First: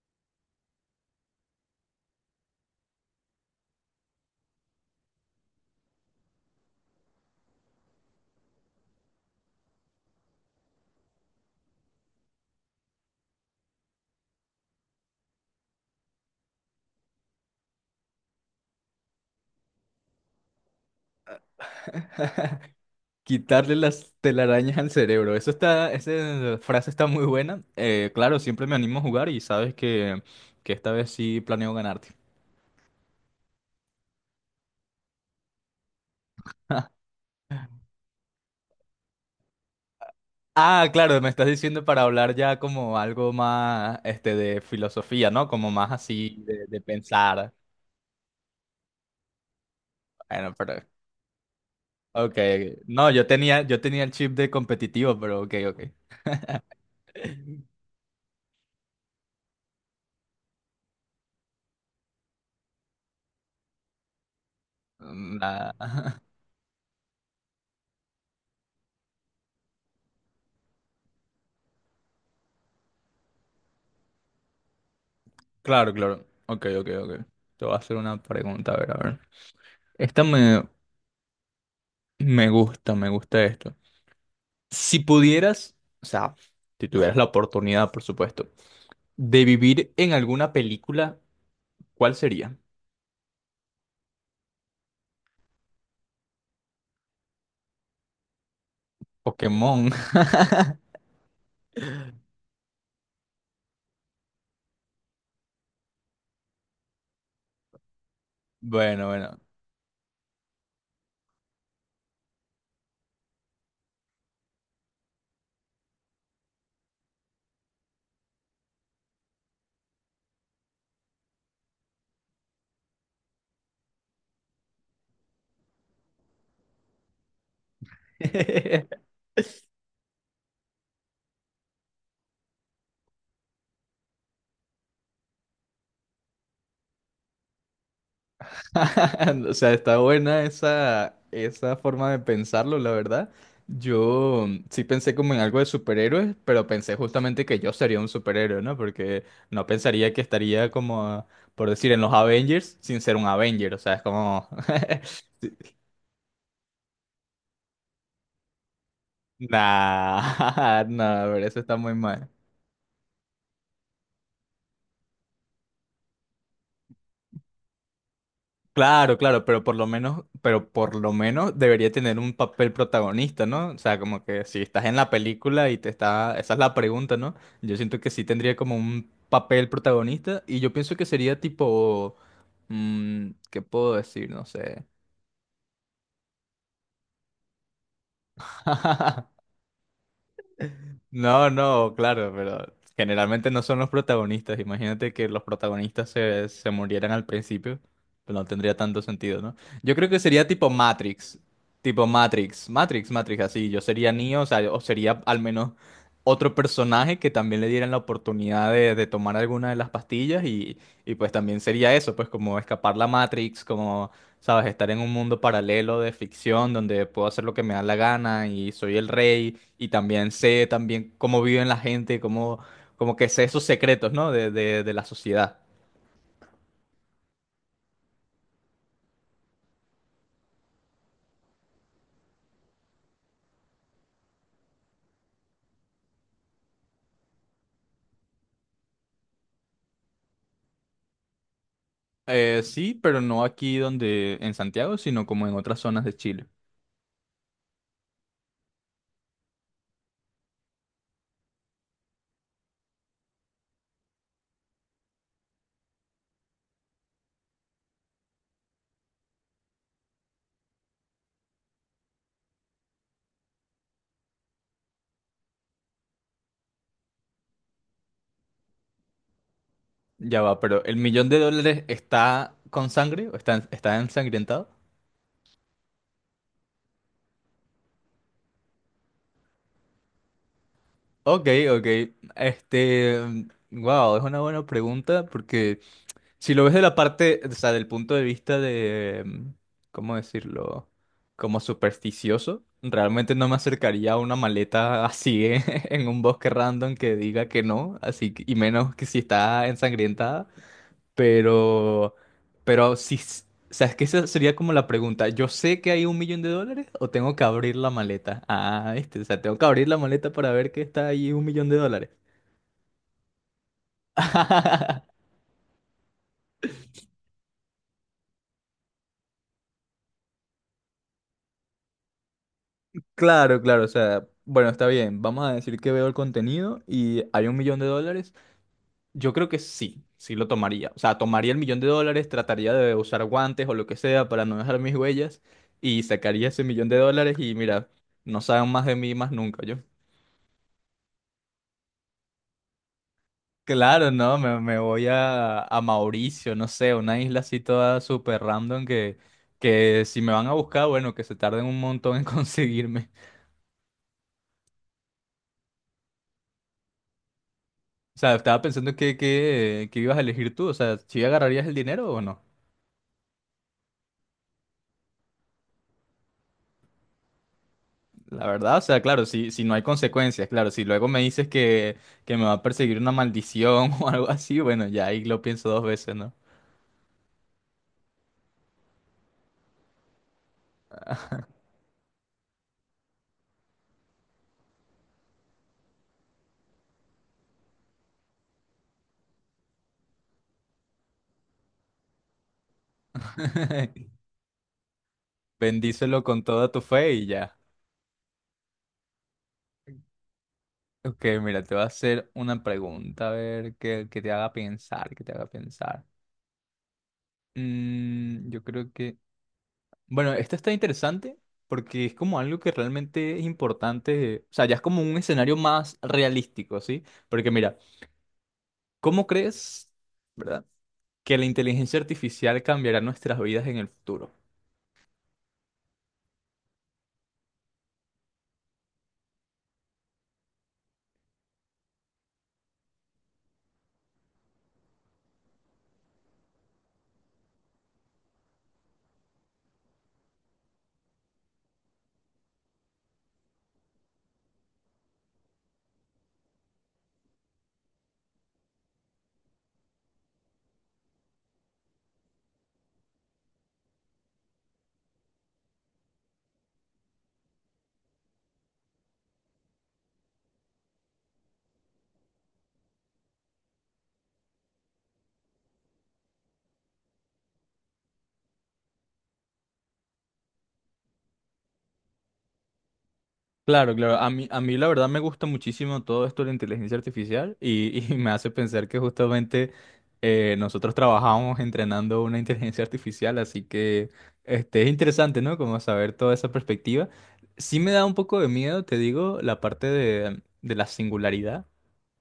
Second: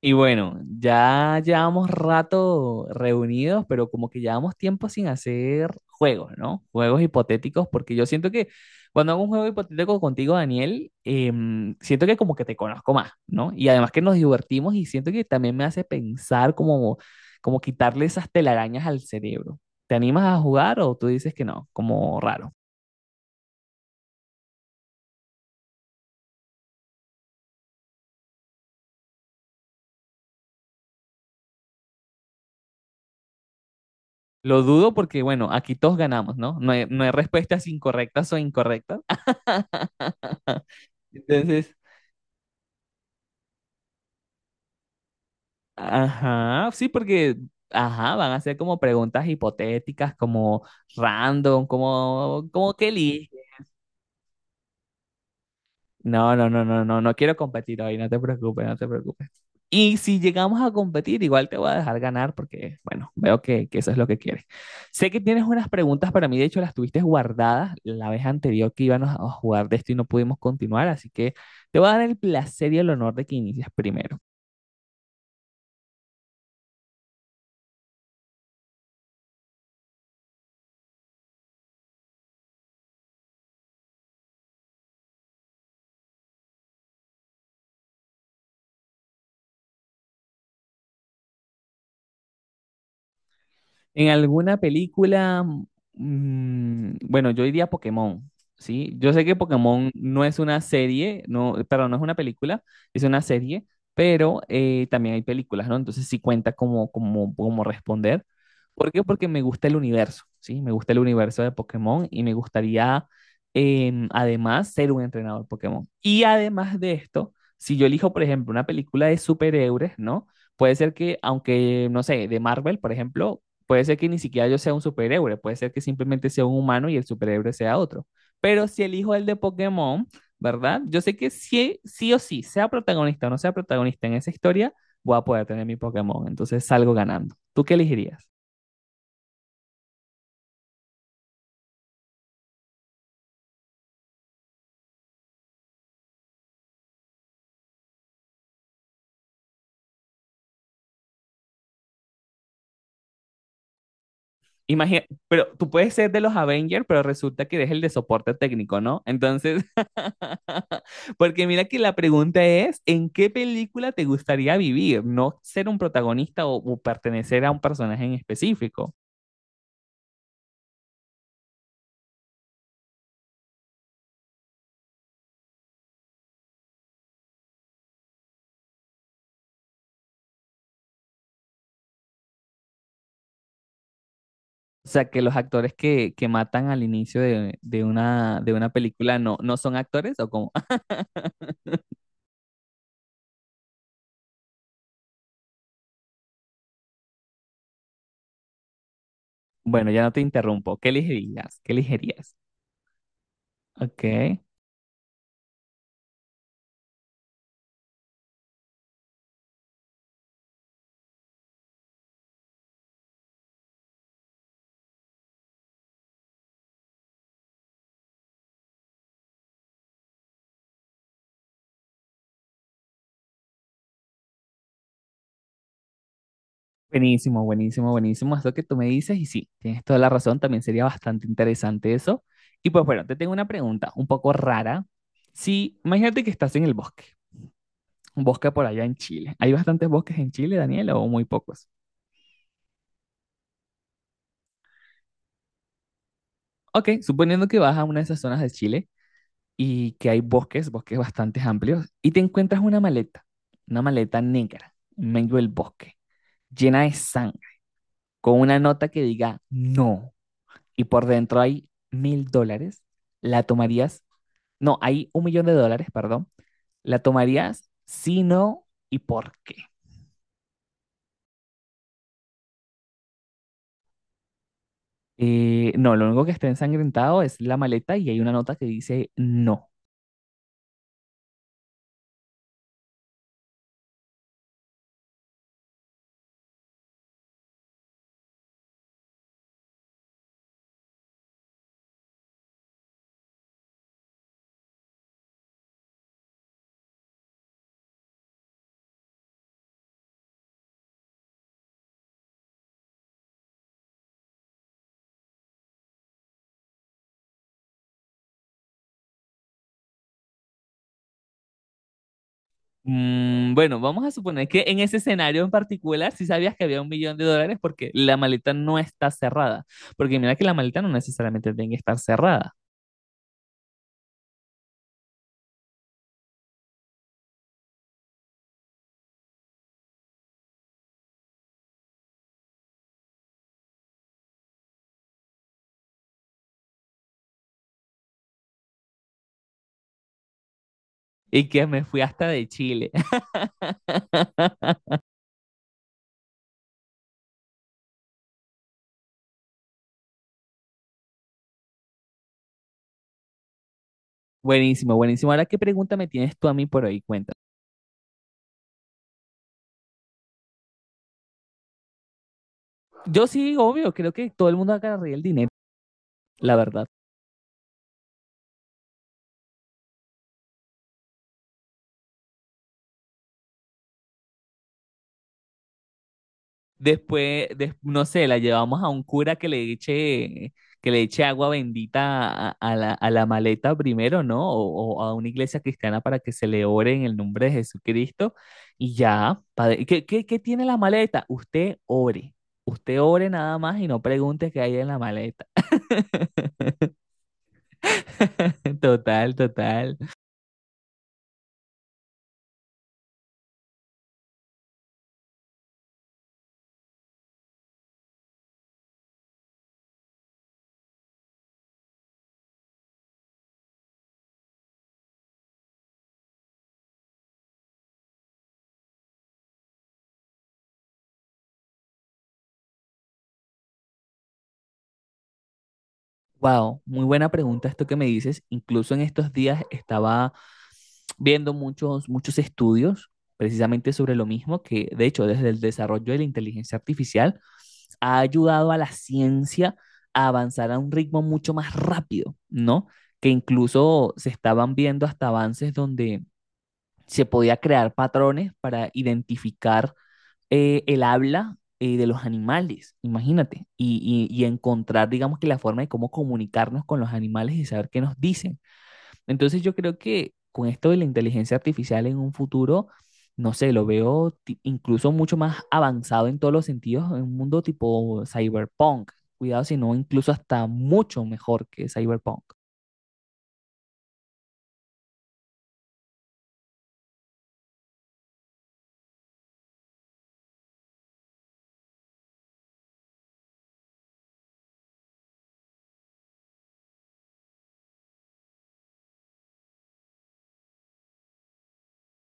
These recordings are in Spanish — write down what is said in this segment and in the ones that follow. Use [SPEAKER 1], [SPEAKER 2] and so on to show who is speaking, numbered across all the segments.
[SPEAKER 1] Y bueno, ya llevamos rato reunidos, pero como que llevamos tiempo sin hacer juegos, ¿no? Juegos hipotéticos, porque yo siento que cuando hago un juego hipotético contigo, Daniel, siento que como que te conozco más, ¿no? Y además que nos divertimos y siento que también me hace pensar como quitarle esas telarañas al cerebro. ¿Te animas a jugar o tú dices que no? Como raro.
[SPEAKER 2] Quitarle las telarañas al cerebro. Eso está, esa frase está muy buena. Claro, siempre me animo a jugar y sabes que esta vez sí planeo ganarte.
[SPEAKER 1] Lo dudo porque, bueno, aquí todos ganamos, ¿no? No hay respuestas incorrectas o incorrectas.
[SPEAKER 2] Ah, claro, me estás
[SPEAKER 1] Entonces,
[SPEAKER 2] diciendo para hablar ya como algo más este de filosofía, ¿no? Como más así de,
[SPEAKER 1] ajá,
[SPEAKER 2] de
[SPEAKER 1] sí, porque
[SPEAKER 2] pensar.
[SPEAKER 1] ajá, van a ser como preguntas hipotéticas,
[SPEAKER 2] Bueno,
[SPEAKER 1] como
[SPEAKER 2] pero
[SPEAKER 1] random,
[SPEAKER 2] ok.
[SPEAKER 1] como
[SPEAKER 2] No, yo
[SPEAKER 1] Kelly.
[SPEAKER 2] tenía, yo tenía el chip de competitivo, pero ok, ok.
[SPEAKER 1] No, no, no, no, no, no quiero competir hoy, no te preocupes, no te preocupes. Y si llegamos a competir, igual te voy a dejar ganar porque, bueno, veo que eso es lo que quieres. Sé que
[SPEAKER 2] Mm.
[SPEAKER 1] tienes unas preguntas para mí, de hecho las tuviste guardadas la vez anterior que íbamos a jugar de esto y no pudimos continuar, así que te voy a dar el placer y el honor de que inicies primero.
[SPEAKER 2] Claro, claro. Ok, ok, ok. Te voy a hacer una pregunta, a ver, a ver. Esta me, me gusta esto. Si pudieras, o sea, si tuvieras la oportunidad, por supuesto, de vivir en alguna película, ¿cuál sería?
[SPEAKER 1] En alguna película, bueno, yo diría Pokémon, ¿sí? Yo sé que
[SPEAKER 2] Pokémon.
[SPEAKER 1] Pokémon no es una serie, no, perdón, no es una película, es una serie, pero también hay películas, ¿no? Entonces sí cuenta como responder. ¿Por qué?
[SPEAKER 2] Bueno,
[SPEAKER 1] Porque
[SPEAKER 2] bueno.
[SPEAKER 1] me gusta el universo, ¿sí? Me gusta el universo de Pokémon y me gustaría, además, ser un entrenador Pokémon. Y además de esto, si yo elijo, por ejemplo, una película de superhéroes, ¿no? Puede ser que, aunque, no sé, de Marvel, por ejemplo, puede ser que ni siquiera yo sea un superhéroe, puede ser que simplemente sea un humano y el superhéroe sea otro. Pero si elijo el de Pokémon, ¿verdad? Yo sé que sí, sí o sí, sea protagonista o no sea protagonista en esa historia, voy a poder tener mi Pokémon. Entonces salgo ganando. ¿Tú qué elegirías?
[SPEAKER 2] O sea, está buena esa forma de pensarlo, la verdad. Yo sí pensé como en algo de superhéroes, pero pensé justamente que yo sería un superhéroe, ¿no? Porque no pensaría que estaría como, por decir, en los Avengers sin ser un Avenger. O sea, es como.
[SPEAKER 1] Imagina, pero tú puedes ser de los Avengers, pero resulta que eres el de soporte técnico, ¿no? Entonces,
[SPEAKER 2] Nah, nah, pero
[SPEAKER 1] porque
[SPEAKER 2] eso
[SPEAKER 1] mira
[SPEAKER 2] está
[SPEAKER 1] que la
[SPEAKER 2] muy mal.
[SPEAKER 1] pregunta es, ¿en qué película te gustaría vivir? No ser un protagonista o pertenecer a un personaje en específico.
[SPEAKER 2] Claro, claro, pero por lo menos debería tener un papel protagonista, ¿no? O sea, como que si estás en la película y esa es la pregunta, ¿no? Yo siento que sí tendría como un papel protagonista y yo pienso que sería tipo, ¿qué puedo decir? No sé.
[SPEAKER 1] O sea, que los actores que matan al inicio de una película no son actores o como...
[SPEAKER 2] No, no, claro, pero generalmente no son los protagonistas. Imagínate que los protagonistas se murieran al principio, pues no tendría tanto sentido, ¿no?
[SPEAKER 1] Bueno,
[SPEAKER 2] Yo
[SPEAKER 1] ya
[SPEAKER 2] creo
[SPEAKER 1] no
[SPEAKER 2] que
[SPEAKER 1] te
[SPEAKER 2] sería
[SPEAKER 1] interrumpo. ¿Qué elegirías? ¿Qué
[SPEAKER 2] Tipo
[SPEAKER 1] elegirías?
[SPEAKER 2] Matrix, Matrix, Matrix, así. Yo sería
[SPEAKER 1] Ok.
[SPEAKER 2] Neo, o sea, o sería al menos otro personaje que también le dieran la oportunidad de tomar alguna de las pastillas y pues también sería eso, pues como escapar la Matrix, como, sabes, estar en un mundo paralelo de ficción donde puedo hacer lo que me da la gana y soy el rey y también sé también cómo viven la gente, cómo, como que sé esos secretos, ¿no? De la sociedad.
[SPEAKER 1] Buenísimo, buenísimo, buenísimo. Eso que tú me dices y sí, tienes toda la razón. También sería bastante interesante eso. Y pues bueno, te tengo una pregunta un poco rara. Si, imagínate que estás en el bosque, un bosque por allá en Chile. ¿Hay bastantes bosques en Chile, Daniel, o muy pocos?
[SPEAKER 2] Sí, pero no aquí donde en Santiago, sino como en otras zonas de Chile.
[SPEAKER 1] Ok, suponiendo que vas a una de esas zonas de Chile y que hay bosques, bosques bastante amplios, y te encuentras una maleta negra, en medio del bosque, llena de sangre, con una nota que diga no, y por dentro hay mil dólares, la tomarías, no, hay un millón de dólares, perdón, la tomarías si no y por qué.
[SPEAKER 2] Ya va, pero ¿el millón de dólares está con sangre? ¿O ¿Está ensangrentado?
[SPEAKER 1] No, lo único que está ensangrentado es la maleta y hay una nota que dice no.
[SPEAKER 2] Ok, ok. Este, wow, es una buena pregunta porque si lo ves de la parte, o sea, del punto de vista de, ¿cómo decirlo? Como supersticioso, realmente no me acercaría a una maleta así en un bosque random que diga que no, y menos que si está ensangrientada, pero, pero si, s- o sea, es que esa sería como la pregunta, ¿yo sé que hay un millón de dólares o tengo que abrir la maleta? Ah, este, o sea, tengo que abrir la maleta para ver que está ahí un millón de dólares.
[SPEAKER 1] Bueno, vamos a suponer que en ese escenario en particular sí sabías que había un millón de dólares porque la maleta no está cerrada. Porque mira que la maleta no necesariamente tiene que estar cerrada.
[SPEAKER 2] Claro, claro, o sea, bueno, está bien, vamos a decir que veo el contenido y hay un millón de dólares. Yo creo que sí, sí lo tomaría. O sea, tomaría el millón de dólares, trataría de usar guantes o lo que sea para no dejar mis huellas y sacaría ese millón de dólares y mira, no saben más de mí más nunca yo.
[SPEAKER 1] Y que me fui hasta de Chile.
[SPEAKER 2] Claro, no, me voy a Mauricio, no sé, una isla así toda súper random que si me van a buscar, bueno, que se tarden un montón en conseguirme.
[SPEAKER 1] Buenísimo, buenísimo. Ahora, ¿qué pregunta me tienes tú a mí por ahí? Cuenta.
[SPEAKER 2] O sea, estaba pensando que ibas a elegir tú, o sea, si agarrarías el dinero o no.
[SPEAKER 1] Yo sí, obvio, creo que todo el mundo agarraría el dinero, la verdad.
[SPEAKER 2] La verdad, o sea, claro, si no hay consecuencias, claro, si luego me dices que me va a perseguir una maldición o algo así, bueno, ya ahí lo pienso dos veces, ¿no?
[SPEAKER 1] Después, no sé, la llevamos a un cura que le eche agua bendita a, a la maleta primero, ¿no? O a una iglesia cristiana para que se le ore en el nombre de Jesucristo. Y ya, padre, ¿qué tiene la maleta? Usted ore. Usted ore nada más y no pregunte qué hay en la maleta.
[SPEAKER 2] Bendícelo con toda tu fe y ya.
[SPEAKER 1] Total, total.
[SPEAKER 2] Ok, mira, te voy a hacer una pregunta, a ver, que te haga pensar, que te haga pensar. Mm, yo creo que Bueno, esto está interesante porque es como algo que realmente es importante, o sea, ya es como un escenario más realístico, ¿sí? Porque mira, ¿cómo crees, verdad, que la inteligencia artificial cambiará nuestras vidas en el futuro?
[SPEAKER 1] Wow, muy buena pregunta esto que me dices. Incluso en estos días estaba viendo muchos estudios precisamente sobre lo mismo, que de hecho desde el desarrollo de la inteligencia artificial ha ayudado a la ciencia a avanzar a un ritmo mucho más rápido, ¿no? Que incluso se estaban viendo hasta avances donde se podía crear patrones para identificar el habla de los animales, imagínate, y, y encontrar, digamos que la forma de cómo comunicarnos con los animales y saber qué nos dicen. Entonces yo creo que con esto de la inteligencia artificial en un futuro, no sé, lo veo incluso mucho más avanzado en todos los sentidos, en un mundo tipo cyberpunk. Cuidado, sino incluso hasta mucho mejor que cyberpunk.
[SPEAKER 2] Claro, claro. A mí la verdad me gusta muchísimo todo esto de la inteligencia artificial y me hace pensar que justamente nosotros trabajamos entrenando una inteligencia artificial, así que este, es interesante, ¿no? Como saber toda esa perspectiva. Sí me da un poco de miedo, te digo, la parte de la singularidad.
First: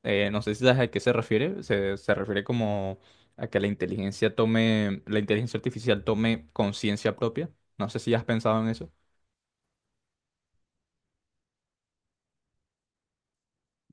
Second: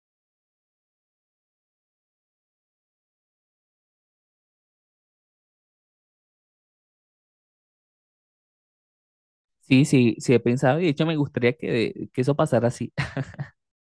[SPEAKER 2] No sé si sabes a qué se refiere. Se refiere como a que la inteligencia artificial tome conciencia propia. No sé si has pensado en eso.
[SPEAKER 1] Sí, sí, sí he pensado y de hecho me gustaría que eso pasara así.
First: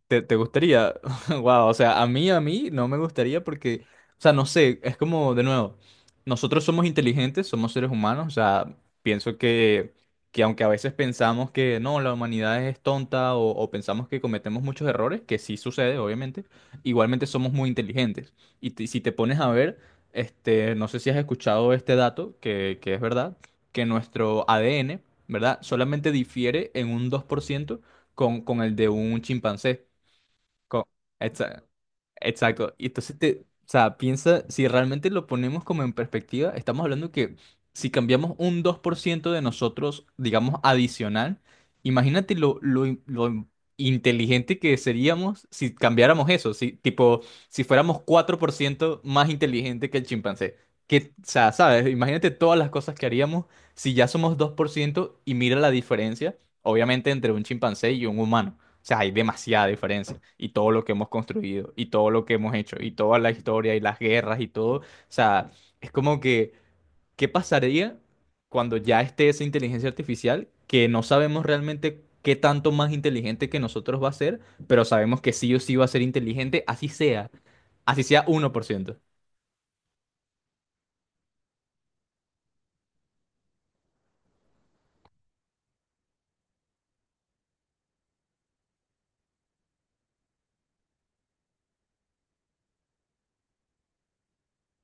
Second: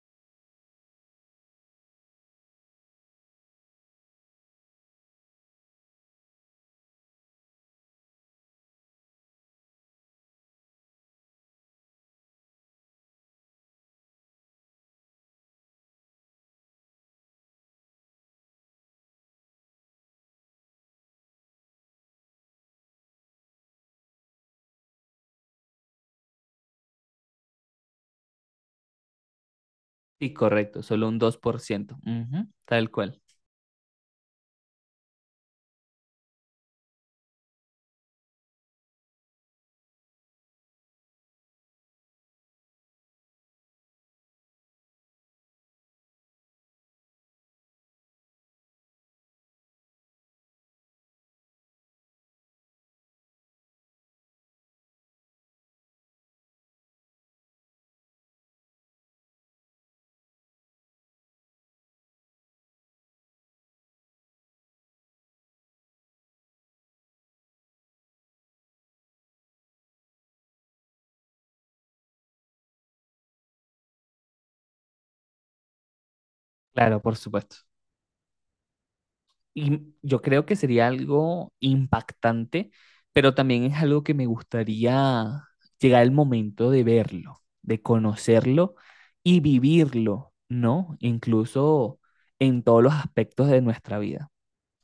[SPEAKER 2] ¿Te gustaría? Wow, o sea, a mí no me gustaría porque, o sea, no sé, es como, de nuevo, nosotros somos inteligentes, somos seres humanos, o sea, pienso que aunque a veces pensamos que no, la humanidad es tonta o pensamos que cometemos muchos errores, que sí sucede, obviamente, igualmente somos muy inteligentes. Si te pones a ver, este, no sé si has escuchado este dato, que es verdad, que nuestro ADN, ¿verdad? Solamente difiere en un 2% con el de un chimpancé.
[SPEAKER 1] Sí, correcto,
[SPEAKER 2] Co-
[SPEAKER 1] solo un
[SPEAKER 2] exa-
[SPEAKER 1] 2%. Ujú,
[SPEAKER 2] Exacto. Y
[SPEAKER 1] tal
[SPEAKER 2] entonces
[SPEAKER 1] cual.
[SPEAKER 2] o sea, piensa, si realmente lo ponemos como en perspectiva, estamos hablando que si cambiamos un 2% de nosotros, digamos, adicional, imagínate lo inteligente que seríamos cambiáramos eso, si, tipo, si fuéramos 4% más inteligente que el chimpancé. Que, o sea, ¿sabes? Imagínate todas las cosas que haríamos si ya somos 2% y mira la diferencia, obviamente, entre un chimpancé y un humano. O sea, hay demasiada diferencia y todo lo que hemos construido y todo lo que hemos hecho y toda la historia y las guerras y todo. O sea, es como que, ¿qué pasaría cuando ya esté esa inteligencia artificial que no sabemos realmente qué tanto más inteligente que nosotros va a ser, pero sabemos que sí o sí va a ser inteligente,
[SPEAKER 1] Claro, por supuesto.
[SPEAKER 2] así sea 1%.
[SPEAKER 1] Y yo creo que sería algo impactante, pero también es algo que me gustaría llegar el momento de verlo, de conocerlo y vivirlo, ¿no? Incluso en todos los aspectos de nuestra vida.